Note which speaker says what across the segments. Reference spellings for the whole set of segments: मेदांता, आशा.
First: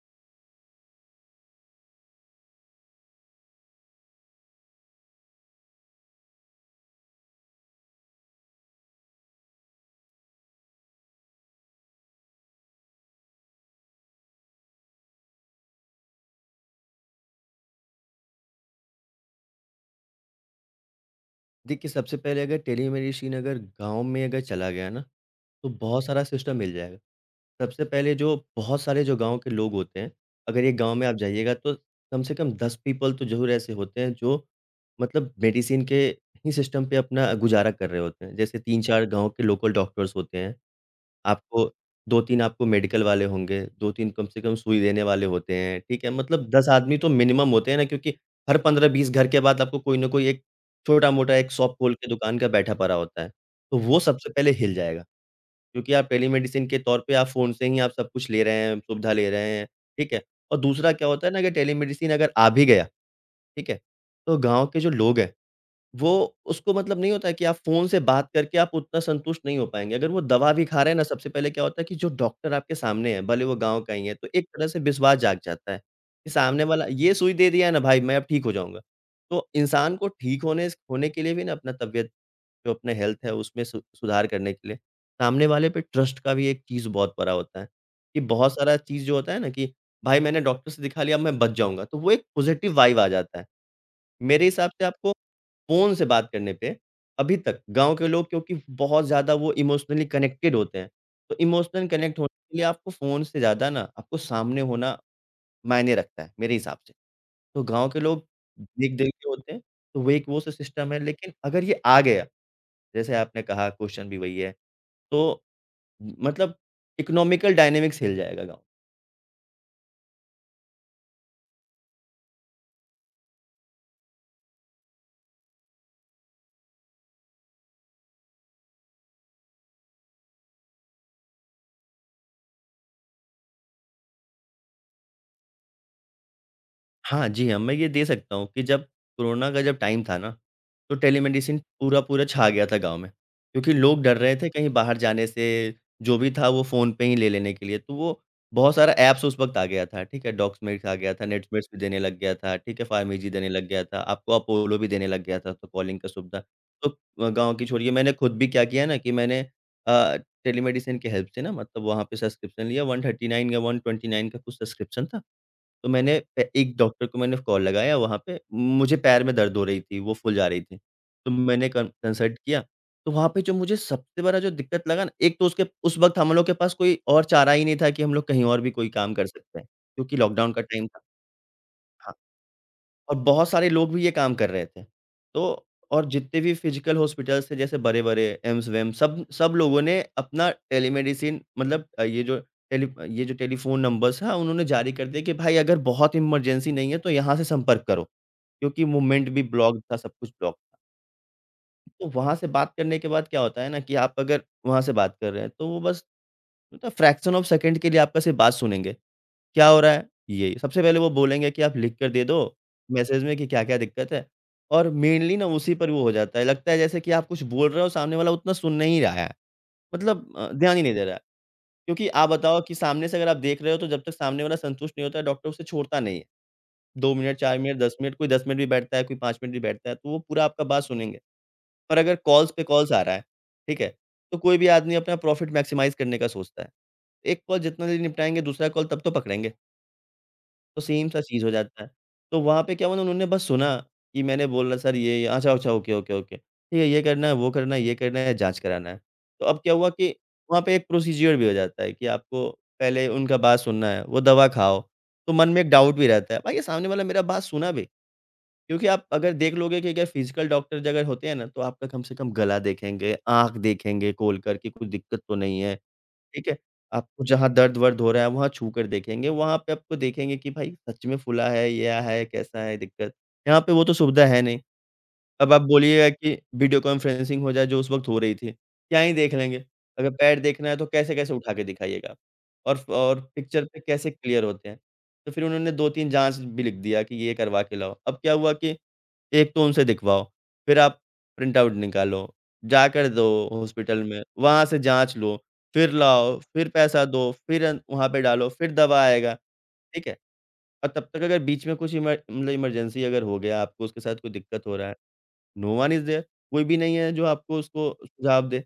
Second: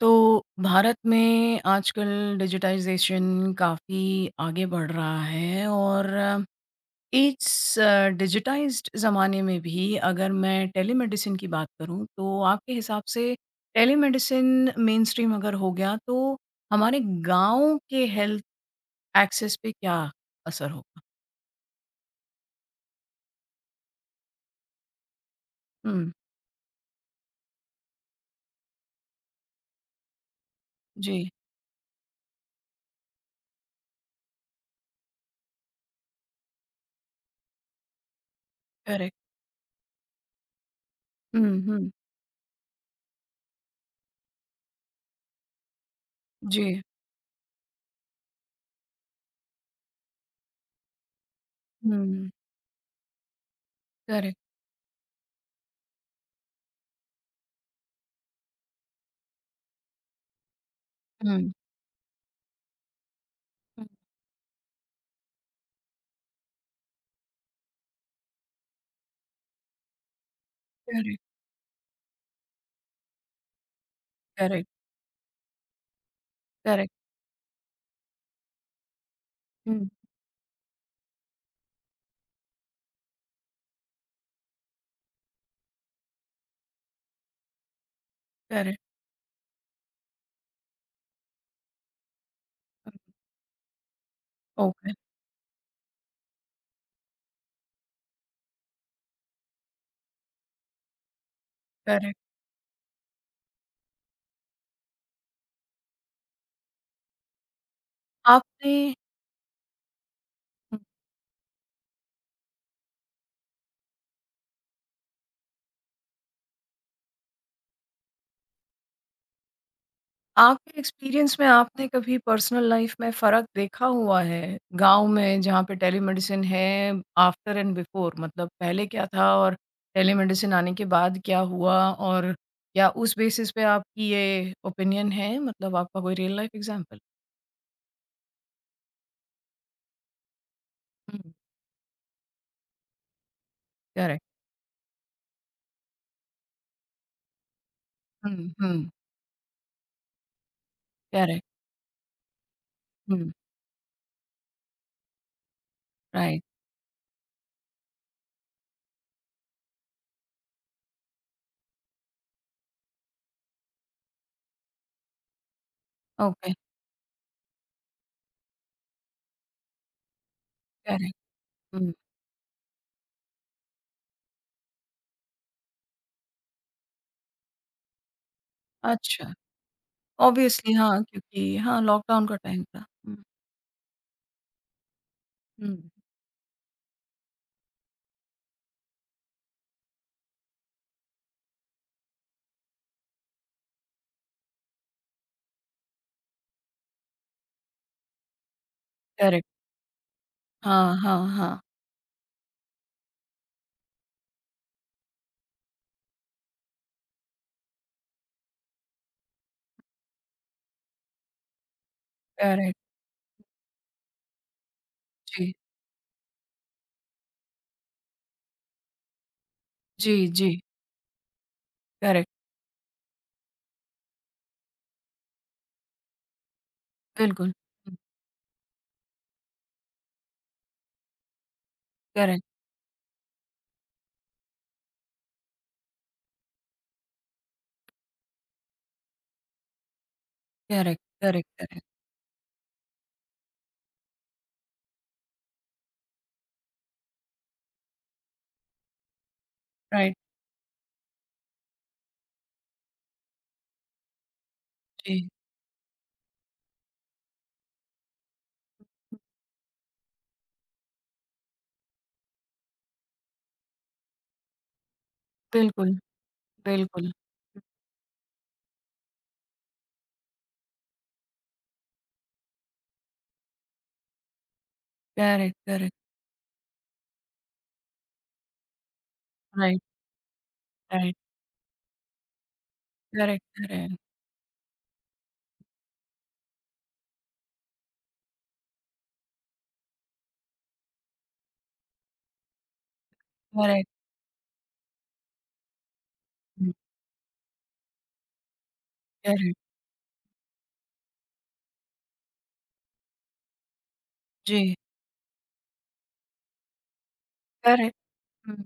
Speaker 1: तो भारत में आजकल digitisation काफ़ी आगे बढ़ रहा है और इस डिजिटाइज्ड ज़माने में भी अगर मैं टेलीमेडिसिन की बात करूँ, तो आपके हिसाब से टेलीमेडिसिन मेनस्ट्रीम अगर हो गया, तो हमारे गाँव के हेल्थ एक्सेस पे क्या असर होगा?
Speaker 2: देखिए, सबसे पहले अगर टेलीमेडिसिन अगर गाँव में अगर चला गया ना, तो बहुत
Speaker 1: हुँ।
Speaker 2: सारा सिस्टम मिल जाएगा। सबसे पहले जो बहुत सारे जो गाँव के लोग होते हैं, अगर एक गाँव में आप
Speaker 1: जी।
Speaker 2: जाइएगा तो कम से कम 10 पीपल तो ज़रूर ऐसे होते हैं जो मतलब मेडिसिन के ही सिस्टम पे अपना गुज़ारा कर रहे होते हैं। जैसे 3-4
Speaker 1: करेक्ट।
Speaker 2: गाँव के लोकल डॉक्टर्स होते हैं
Speaker 1: हुँ,
Speaker 2: आपको,
Speaker 1: हुँ।
Speaker 2: 2-3 आपको मेडिकल वाले होंगे, 2-3 कम से कम सुई देने वाले होते हैं, ठीक है? मतलब 10
Speaker 1: जी।
Speaker 2: आदमी तो मिनिमम होते हैं ना, क्योंकि हर 15-20 घर के बाद आपको कोई ना कोई एक छोटा-मोटा एक शॉप खोल के
Speaker 1: हुँ।
Speaker 2: दुकान का बैठा पड़ा होता है। तो वो सबसे
Speaker 1: करेक्ट।
Speaker 2: पहले हिल जाएगा, क्योंकि आप टेलीमेडिसिन के तौर पे आप फ़ोन से ही आप सब कुछ ले रहे हैं, सुविधा ले रहे हैं, ठीक है? और दूसरा क्या होता है ना कि
Speaker 1: हुँ,
Speaker 2: टेलीमेडिसिन अगर आ भी गया, ठीक है?
Speaker 1: हुँ।
Speaker 2: तो गाँव के जो लोग हैं वो, उसको मतलब नहीं होता है कि आप फ़ोन से बात करके आप उतना संतुष्ट नहीं हो पाएँगे। अगर वो दवा भी खा रहे हैं ना,
Speaker 1: करेक्ट,
Speaker 2: सबसे पहले क्या होता है कि जो डॉक्टर आपके सामने है, भले वो गाँव का ही है, तो एक तरह
Speaker 1: करेक्ट,
Speaker 2: से विश्वास जाग जाता है कि सामने वाला
Speaker 1: करेक्ट।
Speaker 2: ये सुई दे दिया है ना भाई, मैं अब ठीक हो जाऊँगा। तो
Speaker 1: हुँ।
Speaker 2: इंसान को ठीक होने के लिए भी ना अपना तबीयत, जो अपना हेल्थ है, उसमें सु सुधार करने के लिए सामने वाले पे ट्रस्ट का भी एक चीज़ बहुत बड़ा होता है, कि बहुत सारा
Speaker 1: करेक्ट।
Speaker 2: चीज़ जो होता है ना कि भाई मैंने डॉक्टर से दिखा लिया, अब मैं बच जाऊँगा, तो वो एक पॉज़िटिव
Speaker 1: हुँ।
Speaker 2: वाइब आ जाता है। मेरे हिसाब से
Speaker 1: ओके।
Speaker 2: आपको फ़ोन से बात करने पे अभी तक गाँव के लोग क्योंकि बहुत ज़्यादा वो इमोशनली कनेक्टेड होते हैं। तो इमोशनल कनेक्ट
Speaker 1: करेक्ट।
Speaker 2: होने के लिए आपको फ़ोन से ज़्यादा ना आपको सामने होना मायने रखता है मेरे हिसाब से। तो गाँव के लोग
Speaker 1: आपने
Speaker 2: देख-देख के होते हैं, तो वो एक वो स
Speaker 1: हुँ,
Speaker 2: सिस्टम है, लेकिन अगर ये आ गया, जैसे आपने कहा क्वेश्चन भी वही है, तो मतलब इकोनॉमिकल डायनामिक्स हिल जाएगा गाँव।
Speaker 1: आपके एक्सपीरियंस में आपने कभी पर्सनल लाइफ में फ़र्क देखा हुआ है, गाँव में जहाँ पे टेलीमेडिसिन है, आफ्टर एंड बिफोर मतलब पहले क्या था और टेलीमेडिसिन आने के बाद क्या हुआ? और क्या उस बेसिस पे आपकी ये ओपिनियन है? मतलब आपका कोई रियल लाइफ एग्ज़ाम्पल?
Speaker 2: हाँ, जी हाँ, मैं ये दे सकता हूँ कि जब कोरोना का जब टाइम था ना, तो
Speaker 1: हुँ।
Speaker 2: टेलीमेडिसिन पूरा-पूरा छा गया था गाँव में, क्योंकि लोग डर
Speaker 1: करेक्ट।
Speaker 2: रहे थे कहीं बाहर जाने से, जो भी था वो फ़ोन पे ही ले लेने के लिए। तो वो
Speaker 1: हुँ,
Speaker 2: बहुत
Speaker 1: हुँ।
Speaker 2: सारा ऐप्स उस वक़्त आ गया था, ठीक है? डॉक्समेट्स आ गया था,
Speaker 1: करेक्ट।
Speaker 2: नेटस्मेट्स भी देने लग गया था, ठीक है?
Speaker 1: हुँ।
Speaker 2: फार्मेजी देने लग गया था, आपको अपोलो भी देने लग गया था, तो कॉलिंग का सुविधा।
Speaker 1: राइट।
Speaker 2: तो गाँव की छोड़िए, मैंने खुद भी क्या किया ना कि मैंने अ, टेलीमेडिसिन की हेल्प से ना, मतलब वहाँ पे सब्सक्रिप्शन लिया, 139 या 129 का कुछ सब्सक्रिप्शन था। तो मैंने ए
Speaker 1: ओके।
Speaker 2: एक डॉक्टर को मैंने कॉल लगाया वहाँ पे, मुझे पैर में दर्द हो रही थी, वो फूल जा रही थी।
Speaker 1: करेक्ट।
Speaker 2: तो मैंने कन
Speaker 1: हुँ।
Speaker 2: कंसल्ट किया, तो वहाँ पे जो मुझे सबसे बड़ा जो दिक्कत लगा ना, एक तो उसके उस वक़्त हम लोग के पास कोई और चारा ही नहीं था कि हम लोग कहीं और भी कोई काम कर
Speaker 1: अच्छा।
Speaker 2: सकते हैं, क्योंकि लॉकडाउन का
Speaker 1: ऑब्वियसली
Speaker 2: टाइम था।
Speaker 1: हाँ, क्योंकि हाँ,
Speaker 2: हाँ।
Speaker 1: लॉकडाउन का टाइम था। हुँ,
Speaker 2: और बहुत सारे लोग भी ये काम कर रहे थे। तो
Speaker 1: हुँ।
Speaker 2: और जितने भी फिजिकल हॉस्पिटल्स थे, जैसे बड़े-बड़े एम्स-वेम्स, सब सब लोगों ने अपना टेलीमेडिसिन मतलब ये जो टेली ये जो टेलीफ़ोन नंबर्स हैं उन्होंने जारी कर दिए कि भाई अगर बहुत इमरजेंसी नहीं है तो यहाँ से संपर्क करो। क्योंकि मूवमेंट भी
Speaker 1: करेक्ट।
Speaker 2: ब्लॉक था, सब कुछ ब्लॉक।
Speaker 1: हाँ, हाँ, हाँ।
Speaker 2: तो वहाँ से बात करने के बाद क्या होता है ना कि आप अगर वहाँ से बात कर रहे हैं तो वो बस मतलब फ्रैक्शन ऑफ सेकंड के लिए आपका सिर्फ़ बात सुनेंगे। क्या हो रहा है? ये। सबसे पहले वो बोलेंगे कि आप लिख कर दे दो
Speaker 1: करेक्ट।
Speaker 2: मैसेज में कि क्या-क्या दिक्कत है, और मेनली ना
Speaker 1: जी,
Speaker 2: उसी पर वो हो जाता है। लगता है जैसे कि आप कुछ बोल रहे हो, सामने वाला उतना सुन नहीं रहा है।
Speaker 1: जी,
Speaker 2: मतलब
Speaker 1: जी।
Speaker 2: ध्यान ही नहीं दे रहा है। क्योंकि
Speaker 1: करेक्ट।
Speaker 2: आप बताओ कि सामने से अगर आप देख रहे हो तो जब तक सामने वाला संतुष्ट नहीं होता है, डॉक्टर उसे छोड़ता नहीं है। 2 मिनट,
Speaker 1: बिल्कुल।
Speaker 2: 4 मिनट,
Speaker 1: हुँ।
Speaker 2: 10 मिनट, कोई 10 मिनट भी बैठता है, कोई 5 मिनट भी बैठता है, तो वो पूरा आपका बात सुनेंगे। पर अगर
Speaker 1: करेक्ट,
Speaker 2: कॉल्स पे कॉल्स आ रहा है, ठीक है? तो कोई भी आदमी अपना प्रॉफिट मैक्सिमाइज़ करने का सोचता है। एक कॉल जितना जल्दी निपटाएँगे, दूसरा कॉल तब तो पकड़ेंगे। तो
Speaker 1: करेक्ट,
Speaker 2: सेम सा चीज़
Speaker 1: करेक्ट।
Speaker 2: हो
Speaker 1: करेक्ट।
Speaker 2: जाता है। तो वहाँ पे क्या हुआ ना, उन्होंने बस सुना कि मैंने बोला सर ये, अच्छा, अच्छा, ओके, ओके, ओके। ठीक है, ये करना है, वो करना है, ये करना है, जाँच कराना है। तो अब क्या हुआ कि
Speaker 1: राइट।
Speaker 2: वहाँ पे एक प्रोसीज़र भी हो जाता है कि आपको पहले उनका बात सुनना है, वो दवा खाओ।
Speaker 1: जी।
Speaker 2: तो मन में एक डाउट भी रहता है, भाई ये सामने वाला मेरा बात सुना भी, क्योंकि आप अगर देख लोगे कि अगर फिज़िकल डॉक्टर अगर होते हैं ना तो आपका कम से कम गला देखेंगे, आँख देखेंगे खोल कर कि कुछ दिक्कत तो नहीं है।
Speaker 1: बिल्कुल,
Speaker 2: ठीक है?
Speaker 1: बिल्कुल।
Speaker 2: आपको जहाँ दर्द-वर्द हो रहा है, वहाँ छू कर देखेंगे, वहाँ पे आपको देखेंगे कि भाई सच में फूला है, या है, कैसा है दिक्कत। यहाँ पे वो तो सुविधा है नहीं। अब
Speaker 1: करेक्ट,
Speaker 2: आप
Speaker 1: करेक्ट।
Speaker 2: बोलिएगा कि वीडियो कॉन्फ्रेंसिंग हो जाए, जो उस वक़्त हो रही थी, क्या ही देख लेंगे?
Speaker 1: राइट,
Speaker 2: अगर पैर देखना है, तो
Speaker 1: राइट।
Speaker 2: कैसे-कैसे उठा के दिखाइएगा आप? और
Speaker 1: करेक्ट,
Speaker 2: पिक्चर पे
Speaker 1: करेक्ट,
Speaker 2: कैसे क्लियर होते हैं? तो फिर उन्होंने 2-3 जाँच भी लिख दिया कि ये करवा के लाओ। अब क्या हुआ कि एक तो उनसे दिखवाओ, फिर आप प्रिंट आउट निकालो, जाकर दो
Speaker 1: करेक्ट।
Speaker 2: हॉस्पिटल में, वहाँ से जाँच लो, फिर लाओ, फिर
Speaker 1: हुँ।
Speaker 2: पैसा दो, फिर अन वहाँ पे डालो, फिर दवा आएगा,
Speaker 1: करेक्ट।
Speaker 2: ठीक है? और तब तक अगर बीच में कुछ इमर मतलब इमरजेंसी अगर हो गया, आपको उसके साथ कोई दिक्कत
Speaker 1: जी।
Speaker 2: हो रहा है, नो वन इज़ देयर, कोई भी नहीं है जो आपको उसको
Speaker 1: करेक्ट।
Speaker 2: सुझाव दे।
Speaker 1: हुँ।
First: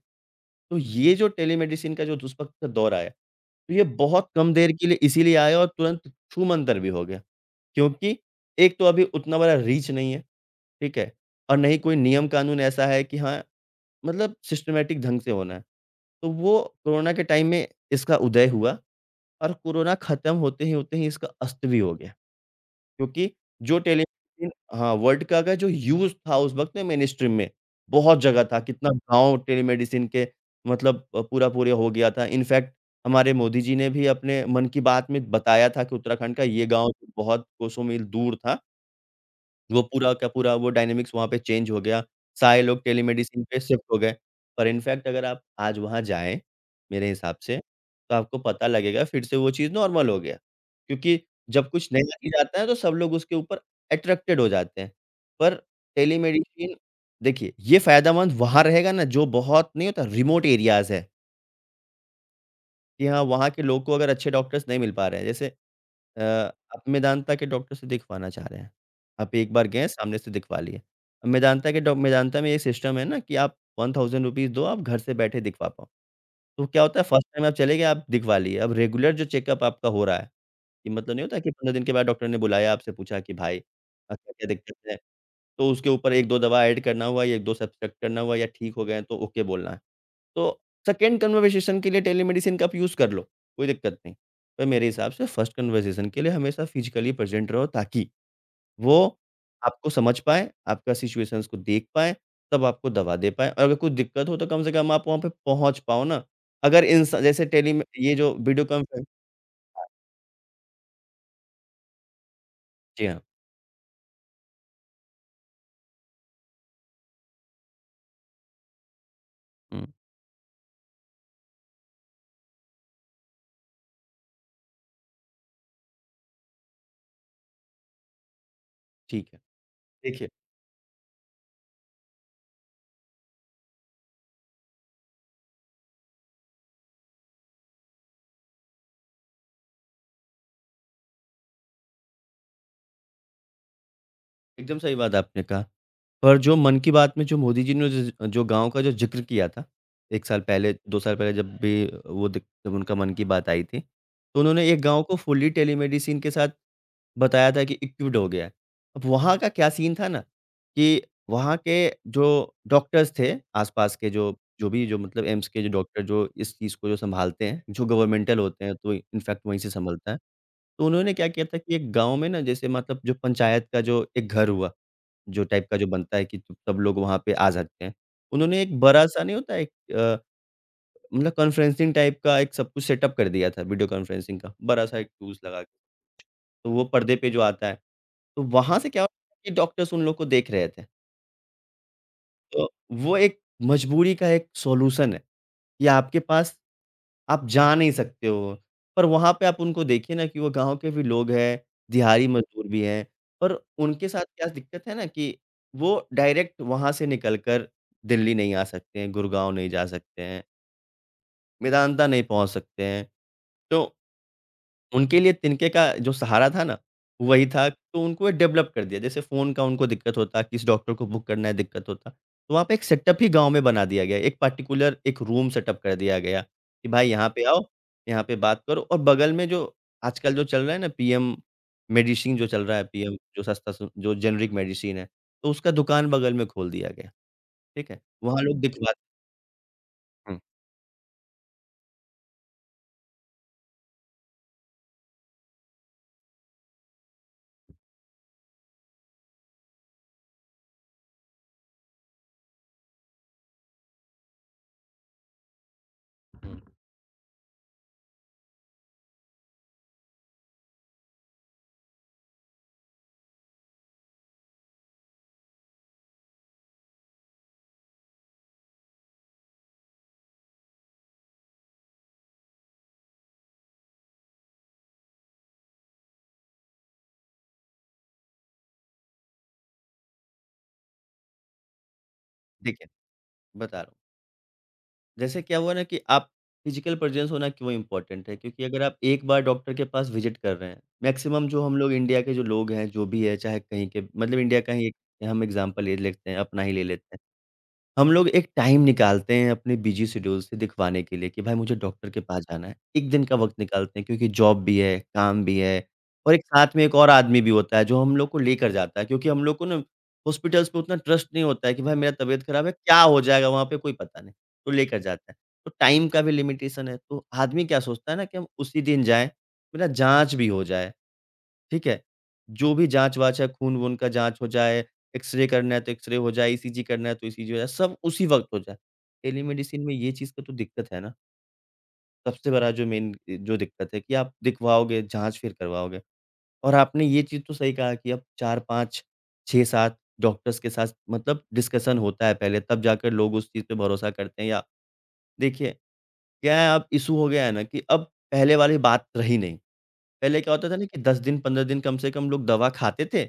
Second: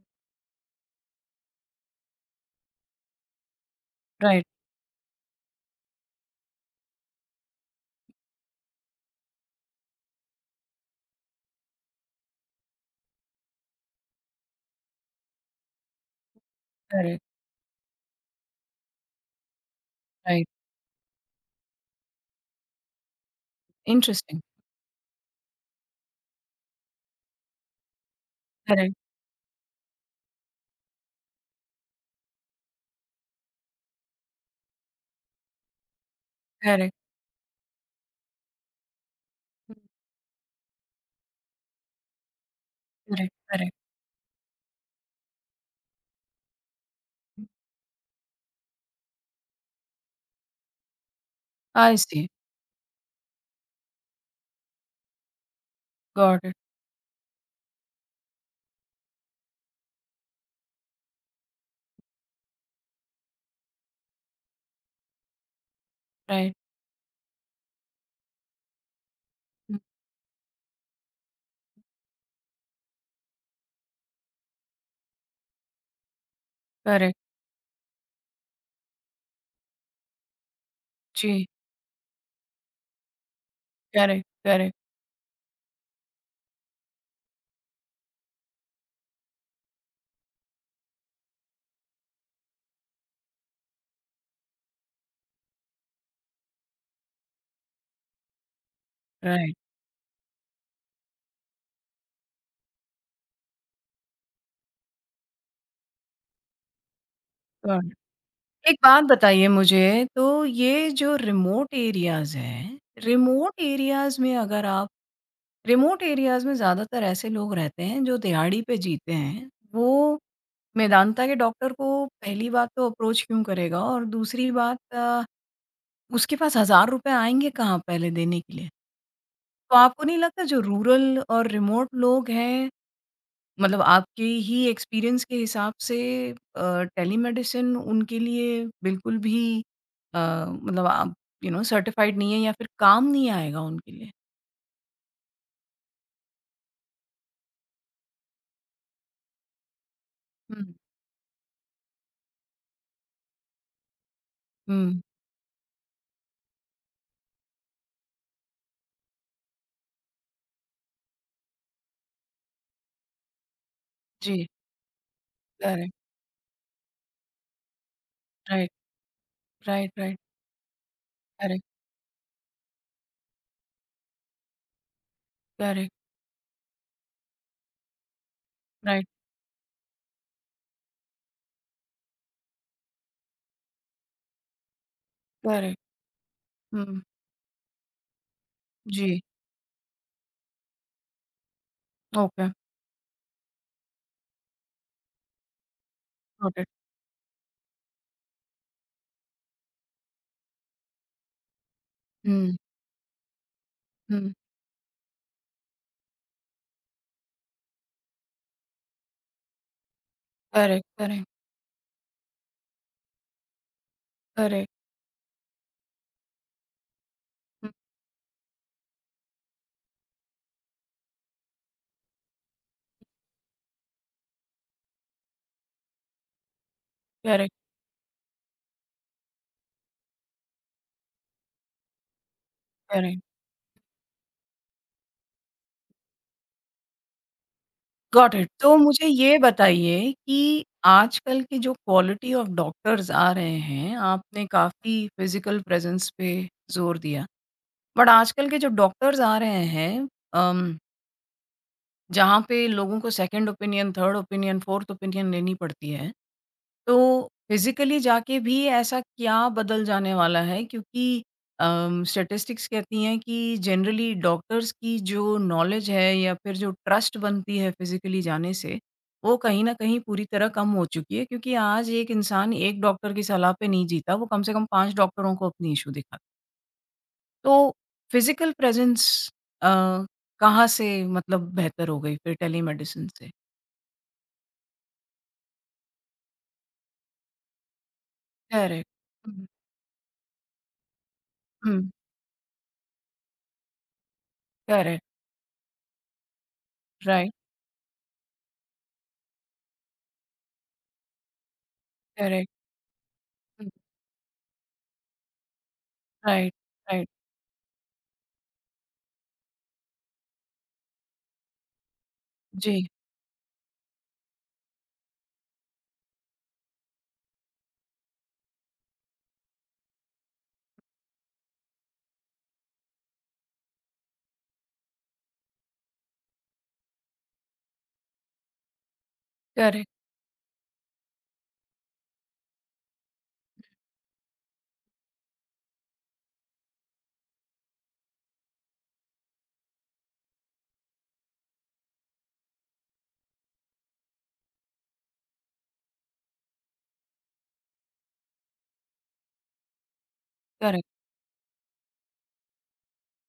Speaker 2: तो ये जो टेलीमेडिसिन का जो उस वक़्त का दौर आया, तो ये बहुत
Speaker 1: राइट।
Speaker 2: कम देर के लिए इसीलिए आया और तुरंत छूमंतर भी हो गया, क्योंकि एक तो अभी उतना बड़ा रीच नहीं है। ठीक है? और नहीं कोई नियम कानून ऐसा है कि हाँ, मतलब सिस्टमैटिक ढंग से होना है। तो वो कोरोना
Speaker 1: करेक्ट।
Speaker 2: के टाइम में इसका उदय हुआ और कोरोना खत्म
Speaker 1: राइट।
Speaker 2: होते ही इसका अस्त भी हो गया। क्योंकि जो
Speaker 1: इंटरेस्टिंग।
Speaker 2: टेलीविज़न, हाँ, वर्ल्ड का अगर जो यूज़ था उस वक़्त में मेनस्ट्रीम में, बहुत जगह था। कितना
Speaker 1: करेक्ट,
Speaker 2: गाँव टेलीमेडिसिन के मतलब पूरा-पूरे हो गया था। इनफैक्ट हमारे मोदी जी ने भी अपने मन की बात में बताया था कि उत्तराखंड का ये गाँव
Speaker 1: करेक्ट।
Speaker 2: तो बहुत कोसों मील दूर था।
Speaker 1: हुँ।
Speaker 2: वो पूरा का पूरा वो डायनामिक्स वहाँ पे चेंज हो गया। सारे लोग
Speaker 1: करेक्ट,
Speaker 2: टेलीमेडिसिन पे
Speaker 1: करेक्ट।
Speaker 2: शिफ्ट हो गए। पर इनफैक्ट अगर आप आज वहाँ जाएँ, मेरे हिसाब
Speaker 1: हुँ।
Speaker 2: से, तो आपको पता लगेगा फिर से वो चीज़ नॉर्मल हो गया। क्योंकि जब कुछ
Speaker 1: आई
Speaker 2: नया
Speaker 1: सी।
Speaker 2: चीज़ आता है तो सब लोग उसके ऊपर अट्रैक्टेड हो जाते हैं। पर
Speaker 1: गॉट इट।
Speaker 2: टेलीमेडिसिन, देखिए ये फ़ायदेमंद वहाँ रहेगा ना जो बहुत नहीं होता रिमोट एरियाज़ है, कि हाँ, वहाँ के लोग को अगर अच्छे डॉक्टर्स नहीं मिल पा रहे हैं। जैसे अ,
Speaker 1: राइट।
Speaker 2: आप मेदांता के डॉक्टर से दिखवाना चाह रहे हैं। आप एक बार
Speaker 1: हुँ।
Speaker 2: गए सामने से दिखवा लिए। अब मेदांता के डॉ मेदांता में ये सिस्टम है ना कि आप 1000 रुपीज़ दो आप घर से बैठे दिखवा पाओ। तो क्या होता है
Speaker 1: करेक्ट।
Speaker 2: फर्स्ट टाइम आप चले गए आप दिखवा लिए। अब रेगुलर जो चेकअप आपका हो रहा है, कि मतलब नहीं होता
Speaker 1: जी।
Speaker 2: कि 15 दिन के बाद डॉक्टर ने बुलाया आपसे पूछा कि भाई
Speaker 1: करेक्ट,
Speaker 2: क्या-क्या
Speaker 1: करेक्ट।
Speaker 2: दिक्कत है? तो उसके ऊपर 1-2 दवा ऐड करना हुआ, 1-2 सब्ट्रैक्ट करना हुआ या ठीक हो गए हैं तो ओके बोलना है। तो सेकंड कन्वर्सेशन के लिए टेलीमेडिसिन का आप यूज़ कर लो, कोई दिक्कत नहीं। पर मेरे हिसाब से फर्स्ट कन्वर्सेशन के लिए हमेशा फिज़िकली प्रेज़ेंट रहो ताकि वो
Speaker 1: राइट।
Speaker 2: आपको समझ पाएँ, आपका सिचुएशंस को देख पाएँ, तब आपको दवा दे पाएँ और अगर कुछ दिक्कत हो तो कम से कम आप वहाँ पे पहुँच पाओ ना। अगर इंसा जैसे टेली में
Speaker 1: गॉट
Speaker 2: ये जो वीडियो
Speaker 1: एक बात
Speaker 2: कॉन्फ्रेंस।
Speaker 1: बताइए
Speaker 2: हाँ,
Speaker 1: मुझे, तो ये जो रिमोट एरियाज़ हैं,
Speaker 2: जी हाँ।
Speaker 1: रिमोट एरियाज़ में अगर आप रिमोट एरियाज़ में ज़्यादातर ऐसे लोग रहते हैं जो दिहाड़ी पे जीते हैं,
Speaker 2: हुँ,
Speaker 1: वो मेदांता के डॉक्टर को पहली बात तो अप्रोच क्यों करेगा और दूसरी बात उसके पास हज़ार रुपए आएँगे कहाँ पहले देने के लिए?
Speaker 2: ठीक है।
Speaker 1: तो आपको नहीं
Speaker 2: देखिए,
Speaker 1: लगता जो रूरल और रिमोट लोग हैं मतलब आपके ही एक्सपीरियंस के हिसाब से टेलीमेडिसिन उनके लिए बिल्कुल भी अ, मतलब आप यू नो सर्टिफाइड नहीं है या फिर काम नहीं आएगा उनके लिए।
Speaker 2: एकदम सही बात आपने कहा। पर जो मन की बात में जो मोदी जी ने ज जो गाँव का जो ज़िक्र किया था, 1 साल
Speaker 1: हुँ।
Speaker 2: पहले, 2 साल पहले जब भी वो दिक जब उनका मन की बात आई थी, तो उन्होंने एक
Speaker 1: हुँ,
Speaker 2: गाँव को फुल्ली टेलीमेडिसिन के साथ बताया था कि इक्विप्ड हो गया है। अब वहाँ का क्या सीन था ना, कि वहाँ के जो डॉक्टर्स थे, आस-पास के जो
Speaker 1: जी।
Speaker 2: जो भी जो मतलब एम्स के जो
Speaker 1: करेक्ट।
Speaker 2: डॉक्टर जो इस चीज़ को जो सँभालते हैं, जो गवर्नमेंटल होते
Speaker 1: राइट,
Speaker 2: हैं, तो इनफैक्ट वहीं से
Speaker 1: राइट,
Speaker 2: सँभलता है।
Speaker 1: राइट।
Speaker 2: तो उन्होंने क्या किया था
Speaker 1: करेक्ट,
Speaker 2: कि एक गाँव में ना जैसे मतलब जो पंचायत का जो एक घर हुआ, जो टाइप का जो
Speaker 1: करेक्ट।
Speaker 2: बनता है कि सब लोग वहाँ पे आ जाते हैं। उन्होंने एक
Speaker 1: राइट।
Speaker 2: बड़ा-सा नहीं होता एक मतलब कॉन्फ्रेंसिंग टाइप का एक सब कुछ सेटअप कर दिया था वीडियो कॉन्फ्रेंसिंग का, बड़ा-सा एक टूल्स लगा के।
Speaker 1: करेक्ट।
Speaker 2: तो वो
Speaker 1: हुँ।
Speaker 2: पर्दे पे जो आता है, तो वहाँ से क्या
Speaker 1: जी।
Speaker 2: होता है कि डॉक्टर्स उन लोग को देख रहे थे।
Speaker 1: ओके।
Speaker 2: तो वो एक मजबूरी का एक सॉल्यूशन है कि आपके पास
Speaker 1: गॉट इट।
Speaker 2: आप जा नहीं सकते हो। पर वहाँ पे आप उनको देखिए ना कि वो गाँव के भी लोग हैं, दिहाड़ी
Speaker 1: हुँ,
Speaker 2: मज़दूर भी हैं, पर उनके साथ
Speaker 1: हुँ।
Speaker 2: क्या दिक्कत है ना कि वो डायरेक्ट वहाँ से निकल कर दिल्ली नहीं आ सकते हैं, गुड़गाँव नहीं जा सकते हैं,
Speaker 1: करेक्ट, करेक्ट,
Speaker 2: मेदांता नहीं पहुँच सकते हैं। तो
Speaker 1: करेक्ट।
Speaker 2: उनके लिए तिनके का जो सहारा था ना, वही था,
Speaker 1: हुँ।
Speaker 2: तो उनको ये डेवलप कर दिया। जैसे फ़ोन का उनको दिक्कत होता, किस डॉक्टर को बुक करना है दिक्कत होता, तो वहाँ पे एक सेटअप ही गाँव में बना दिया गया। एक पार्टिकुलर एक रूम सेटअप कर दिया गया कि भाई यहाँ पे
Speaker 1: करेक्ट,
Speaker 2: आओ, यहाँ पे बात करो और बगल में जो आजकल जो चल रहा है ना पीएम मेडिसिन जो चल रहा है, पीएम
Speaker 1: करेक्ट।
Speaker 2: जो सस्ता सु जो जेनेरिक मेडिसिन है, तो उसका दुकान बगल में खोल दिया गया। ठीक है?
Speaker 1: गॉट
Speaker 2: वहाँ
Speaker 1: इट।
Speaker 2: लोग
Speaker 1: तो
Speaker 2: दिखवाते।
Speaker 1: मुझे ये बताइए
Speaker 2: हुँ,
Speaker 1: कि आजकल के जो क्वालिटी ऑफ डॉक्टर्स आ रहे हैं, आपने काफ़ी फिज़िकल प्रेज़ेंस पे ज़ोर दिया। बट आजकल के जो डॉक्टर्स आ रहे हैं अम, जहाँ पे लोगों को second opinion, third opinion, fourth opinion लेनी पड़ती है।
Speaker 2: हुँ।
Speaker 1: तो फिज़िकली जाके भी ऐसा क्या बदल जाने वाला है? क्योंकि स्टैटिस्टिक्स कहती हैं कि जनरली डॉक्टर्स की जो नॉलेज है या फिर जो ट्रस्ट बनती है फिज़िकली जाने से, वो कहीं न कहीं पूरी तरह कम हो चुकी है क्योंकि आज एक इंसान एक डॉक्टर की सलाह पे नहीं जीता, वो कम से कम 5 डॉक्टरों को अपनी इश्यू दिखा तो फिज़िकल प्रेज़ेंस अ, कहाँ से मतलब बेहतर हो गई फिर
Speaker 2: देखिए,
Speaker 1: टेलीमेडिसिन से?
Speaker 2: बता रहा हूँ। जैसे क्या हुआ ना कि आप फिज़िकल प्रेज़ेंस होना क्यों इम्पोर्टेंट है? क्योंकि अगर
Speaker 1: करेक्ट।
Speaker 2: आप एक बार
Speaker 1: हुँ।
Speaker 2: डॉक्टर के पास विज़िट कर रहे हैं, मैक्सिमम जो
Speaker 1: हुँ।
Speaker 2: हम लोग इंडिया के जो लोग हैं, जो भी है, चाहे कहीं के मतलब इंडिया का ही एक
Speaker 1: करेक्ट।
Speaker 2: हम एग्ज़ाम्पल ले लेते हैं, अपना ही ले लेते हैं।
Speaker 1: राइट।
Speaker 2: हम लोग एक टाइम निकालते हैं अपने बिज़ी शेड्यूल से दिखवाने के लिए कि भाई मुझे डॉक्टर के पास
Speaker 1: करेक्ट।
Speaker 2: जाना है। 1 दिन का वक़्त निकालते हैं क्योंकि जॉब भी है, काम भी है और एक
Speaker 1: राइट,
Speaker 2: साथ में एक
Speaker 1: राइट।
Speaker 2: और आदमी भी होता है जो हम लोग को लेकर जाता है क्योंकि हम लोग को ना हॉस्पिटल्स पे उतना ट्रस्ट नहीं होता है कि भाई मेरा तबीयत ख़राब है,
Speaker 1: जी।
Speaker 2: क्या हो जाएगा वहाँ पे कोई पता नहीं, तो लेकर जाता है। तो टाइम का भी लिमिटेशन है, तो आदमी क्या सोचता है ना कि हम उसी दिन जाएँ, मेरा जाँच भी हो जाए। ठीक है? जो भी जाँच-वाँच है, खून-वून का जाँच हो जाए, एक्स-रे करना है तो एक्स-रे हो जाए, ईसीजी करना है तो ईसीजी हो जाए, सब उसी वक़्त हो जाए। टेलीमेडिसिन
Speaker 1: करेक्ट,
Speaker 2: में ये चीज़ का तो दिक्कत है ना, सबसे बड़ा जो मेन जो दिक्कत है कि आप दिखवाओगे, जाँच फिर करवाओगे और आपने ये चीज़ तो सही कहा कि अब 4-5, 6-7 डॉक्टर्स के साथ मतलब डिस्कशन होता है पहले, तब जाकर लोग उस चीज़ पे भरोसा करते हैं या देखिए, क्या है अब इश्यू हो गया है ना कि अब पहले वाली बात रही नहीं। पहले क्या होता था ना
Speaker 1: करेक्ट,
Speaker 2: कि 10 दिन, 15 दिन कम से कम लोग दवा खाते थे,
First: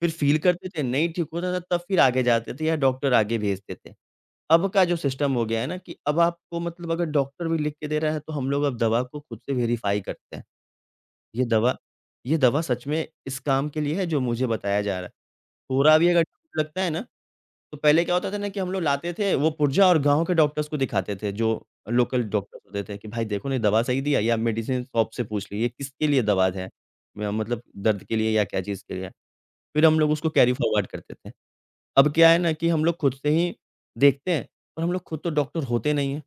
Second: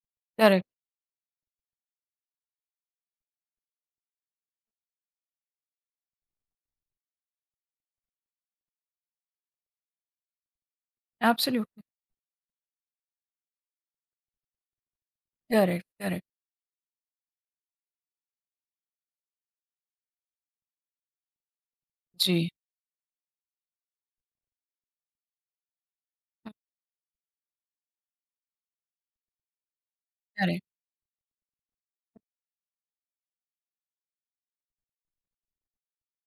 Speaker 2: फिर फ़ील
Speaker 1: करेक्ट।
Speaker 2: करते थे, नहीं ठीक होता था तब फिर आगे जाते थे या डॉक्टर आगे भेजते थे। अब का जो सिस्टम हो गया है ना कि अब आपको मतलब अगर डॉक्टर भी लिख के दे रहा है तो हम लोग अब दवा को खुद से वेरीफ़ाई करते हैं। ये दवा
Speaker 1: एब्सोल्युटली
Speaker 2: ये दवा सच में इस काम के लिए है जो मुझे बताया जा रहा है।
Speaker 1: करेक्ट,
Speaker 2: थोड़ा भी अगर
Speaker 1: करेक्ट।
Speaker 2: डर लगता है ना तो पहले क्या होता था ना कि हम लोग लाते थे वो पुर्जा और गाँव के डॉक्टर्स को दिखाते थे, जो लोकल
Speaker 1: जी।
Speaker 2: डॉक्टर्स होते थे कि भाई देखो ना ये दवा सही दिया या मेडिसिन शॉप से पूछ ली, ये किसके लिए दवा
Speaker 1: हुँ।
Speaker 2: है? म मतलब दर्द के लिए या क्या चीज़ के लिए है? फिर हम लोग उसको कैरी
Speaker 1: करेक्ट।
Speaker 2: फॉरवर्ड करते थे। अब क्या है ना कि हम लोग खुद से ही देखते हैं, पर हम लोग खुद तो डॉक्टर होते नहीं हैं।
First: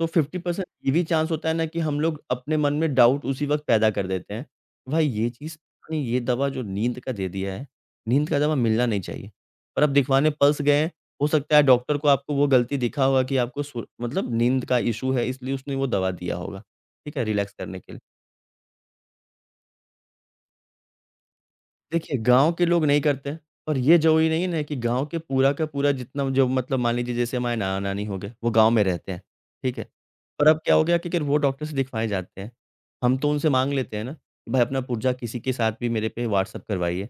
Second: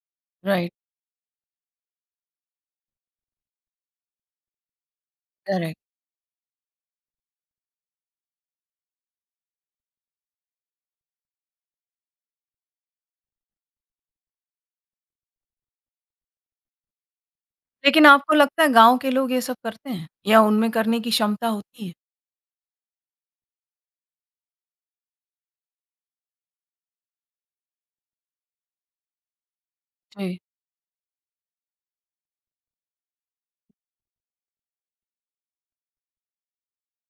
Speaker 2: तो 50%
Speaker 1: राइट।
Speaker 2: ये भी चांस होता है ना कि हम लोग अपने मन में डाउट उसी वक़्त पैदा कर देते हैं। भाई ये चीज़
Speaker 1: करेक्ट।
Speaker 2: पता नहीं ये दवा जो नींद का दे दिया है, नींद का दवा मिलना नहीं चाहिए। पर आप दिखवाने पल्स गए हैं, हो सकता है डॉक्टर को आपको वो गलती दिखा होगा कि आपको सुर मतलब नींद का इश्यू है इसलिए उसने वो दवा दिया होगा, ठीक है रिलैक्स करने के लिए।
Speaker 1: लेकिन आपको लगता है गाँव के लोग ये सब करते हैं? या उनमें करने की क्षमता होती है?
Speaker 2: देखिए, गाँव के लोग नहीं करते और ये ज़रूरी नहीं है ना कि गाँव के पूरा का पूरा जितना जो मतलब मान लीजिए जैसे हमारे नाना-नानी हो गए, वो गाँव में रहते हैं, ठीक है?
Speaker 1: जी,
Speaker 2: पर अब क्या हो गया कि वो डॉक्टर से दिखवाए जाते हैं। हम तो उनसे माँग लेते हैं ना कि भाई अपना पुर्जा किसी के साथ भी मेरे पे व्हाट्सएप करवाइए।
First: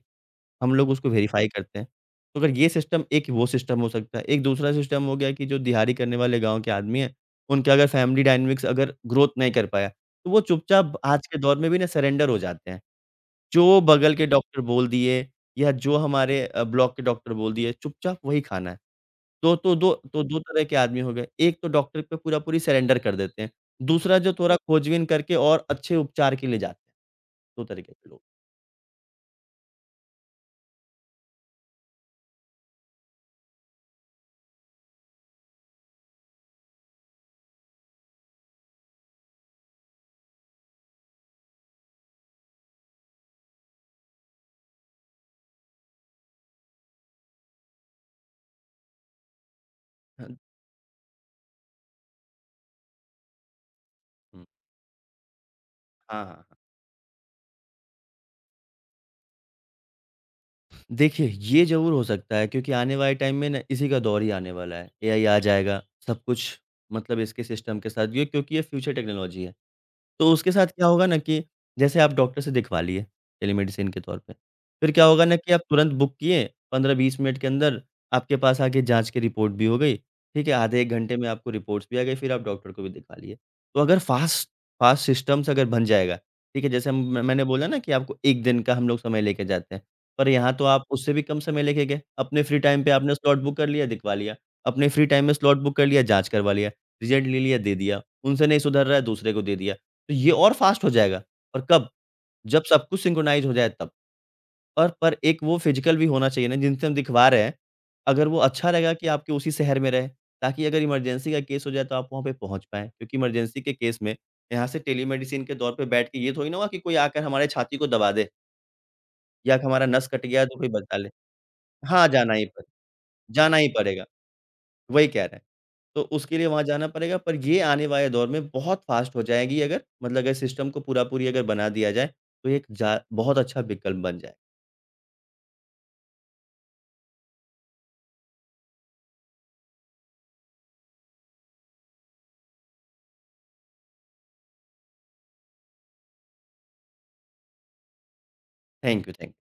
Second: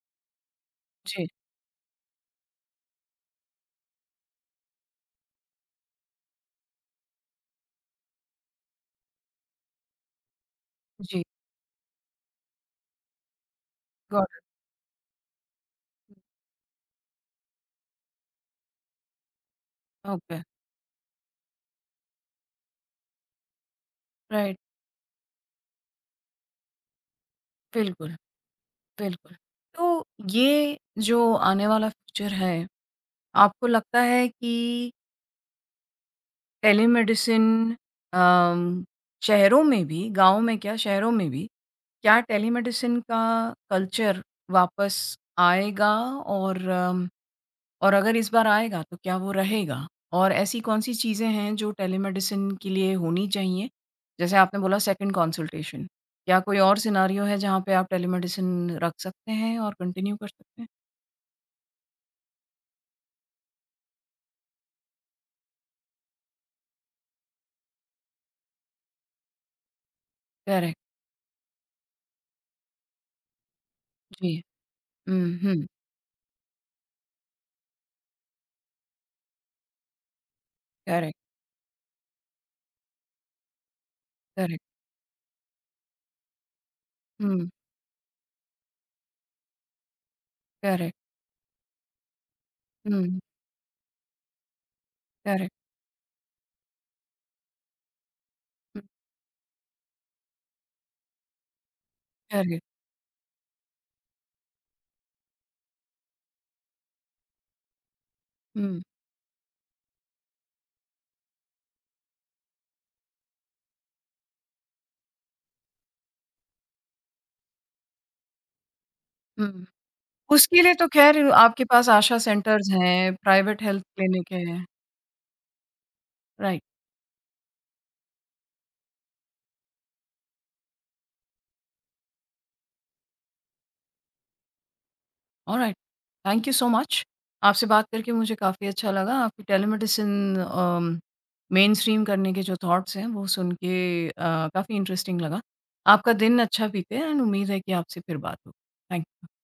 Speaker 2: हम लोग उसको
Speaker 1: जी,
Speaker 2: वेरीफ़ाई करते हैं। तो अगर ये सिस्टम एक वो सिस्टम हो सकता है। एक दूसरा सिस्टम हो गया कि जो दिहाड़ी करने वाले गाँव के आदमी हैं, उनके अगर फैमिली डायनामिक्स अगर ग्रोथ नहीं कर पाया, तो वो चुपचाप
Speaker 1: जी।
Speaker 2: आज के दौर में भी ना सरेंडर हो जाते हैं। जो बगल के
Speaker 1: गॉट
Speaker 2: डॉक्टर बोल दिए या जो हमारे ब्लॉक के डॉक्टर बोल दिए, चुपचाप वही खाना है। तो दो
Speaker 1: इट।
Speaker 2: तो 2
Speaker 1: ओके।
Speaker 2: तरह के आदमी हो गए, एक तो डॉक्टर पे पूरा-पूरी सरेंडर कर देते हैं, दूसरा जो थोड़ा
Speaker 1: राइट।
Speaker 2: खोजबीन करके और अच्छे उपचार के लिए जाते हैं, 2 तरीके के
Speaker 1: बिल्कुल,
Speaker 2: लोग
Speaker 1: बिल्कुल। तो ये जो आने वाला फ्यूचर है, आपको लगता है कि टेलीमेडिसिन अम, शहरों में भी, गाँव में क्या शहरों में भी क्या टेलीमेडिसिन का कल्चर वापस आएगा और और अगर इस बार आएगा तो क्या वो रहेगा? और
Speaker 2: हैं।
Speaker 1: ऐसी कौन-सी चीज़ें हैं जो टेलीमेडिसिन के लिए होनी चाहिए? जैसे
Speaker 2: हुँ,
Speaker 1: आपने बोला सेकंड कंसल्टेशन,
Speaker 2: हाँ, हाँ,
Speaker 1: क्या
Speaker 2: हाँ।
Speaker 1: कोई और सिनेरियो है जहाँ पे आप टेलीमेडिसिन रख सकते हैं और कंटिन्यू कर सकते हैं?
Speaker 2: देखिए, ये ज़रूर हो सकता है क्योंकि आने वाले टाइम में ना इसी का दौर ही आने वाला है, एआई आ जाएगा, सब कुछ मतलब इसके सिस्टम के साथ ये क्योंकि ये फ्यूचर टेक्नोलॉजी है। तो उसके साथ
Speaker 1: करेक्ट,
Speaker 2: क्या होगा ना कि जैसे आप डॉक्टर से दिखवा लिए टेलीमेडिसिन के तौर पे,
Speaker 1: जी।
Speaker 2: फिर क्या
Speaker 1: हुँ,
Speaker 2: होगा ना कि आप
Speaker 1: हुँ।
Speaker 2: तुरंत बुक किए, 15-20 मिनट के अंदर आपके पास आके जाँच की रिपोर्ट भी हो गई, ठीक है? आधे 1
Speaker 1: करेक्ट,
Speaker 2: घंटे में आपको रिपोर्ट्स भी आ गई, फिर आप डॉक्टर को भी दिखा लिए। तो अगर फ़ास्ट
Speaker 1: करेक्ट।
Speaker 2: फ़ास्ट सिस्टम्स अगर बन जाएगा, ठीक है? जैसे हम म मैंने
Speaker 1: हुँ।
Speaker 2: बोला ना कि आपको 1 दिन का हम लोग समय लेके जाते हैं, पर यहाँ तो आप
Speaker 1: करेक्ट।
Speaker 2: उससे भी कम समय लेके गए। अपने फ्री टाइम पे आपने
Speaker 1: हुँ।
Speaker 2: स्लॉट बुक कर लिया, दिखवा लिया। अपने फ्री टाइम में
Speaker 1: करेक्ट।
Speaker 2: स्लॉट बुक कर लिया, जाँच करवा लिया। रिज़ल्ट ले लिया, दे दिया। उनसे नहीं
Speaker 1: हुँ।
Speaker 2: सुधर रहा है, दूसरे को दे दिया। तो ये और फ़ास्ट हो जाएगा और कब? जब
Speaker 1: करेक्ट।
Speaker 2: सब कुछ सिंक्रोनाइज़ हो जाए तब। और पर एक वो फ़िज़िकल भी होना चाहिए ना जिनसे हम दिखवा रहे हैं, अगर वो अच्छा
Speaker 1: हुँ,
Speaker 2: रहेगा कि आपके उसी शहर में रहे, ताकि अगर इमरजेंसी का केस हो जाए तो आप वहाँ पे पहुँच पाएँ। क्योंकि इमरजेंसी के केस में यहाँ से टेलीमेडिसिन के दौर पे बैठ के ये थोड़ी ना होगा कि कोई आकर हमारे छाती को दबा दे या
Speaker 1: हुँ।
Speaker 2: हमारा नस कट गया तो
Speaker 1: उसके
Speaker 2: कोई
Speaker 1: लिए तो
Speaker 2: बचा ले।
Speaker 1: खैर आपके पास
Speaker 2: हाँ,
Speaker 1: आशा सेंटर्स हैं,
Speaker 2: जाना
Speaker 1: प्राइवेट
Speaker 2: ही
Speaker 1: हेल्थ
Speaker 2: पड़ेगा।
Speaker 1: क्लिनिक है।
Speaker 2: वही कह रहे हैं। तो उसके लिए
Speaker 1: राइट।
Speaker 2: वहाँ जाना पड़ेगा, पर ये आने वाले दौर में बहुत फ़ास्ट हो जाएगी अगर मतलब अगर सिस्टम को पूरा पूरी अगर बना दिया जाए, तो ये एक जा बहुत अच्छा विकल्प बन जाए।
Speaker 1: Alright. Thank you so much. आपसे बात करके मुझे काफ़ी अच्छा लगा। आपकी टेलीमेडिसिन मेनस्ट्रीम करने के जो थॉट्स हैं वो सुन के काफ़ी इंटरेस्टिंग लगा। आपका दिन अच्छा बीते एंड उम्मीद है कि आपसे फिर बात हो। Thank
Speaker 2: thank you,
Speaker 1: you.
Speaker 2: Thank you.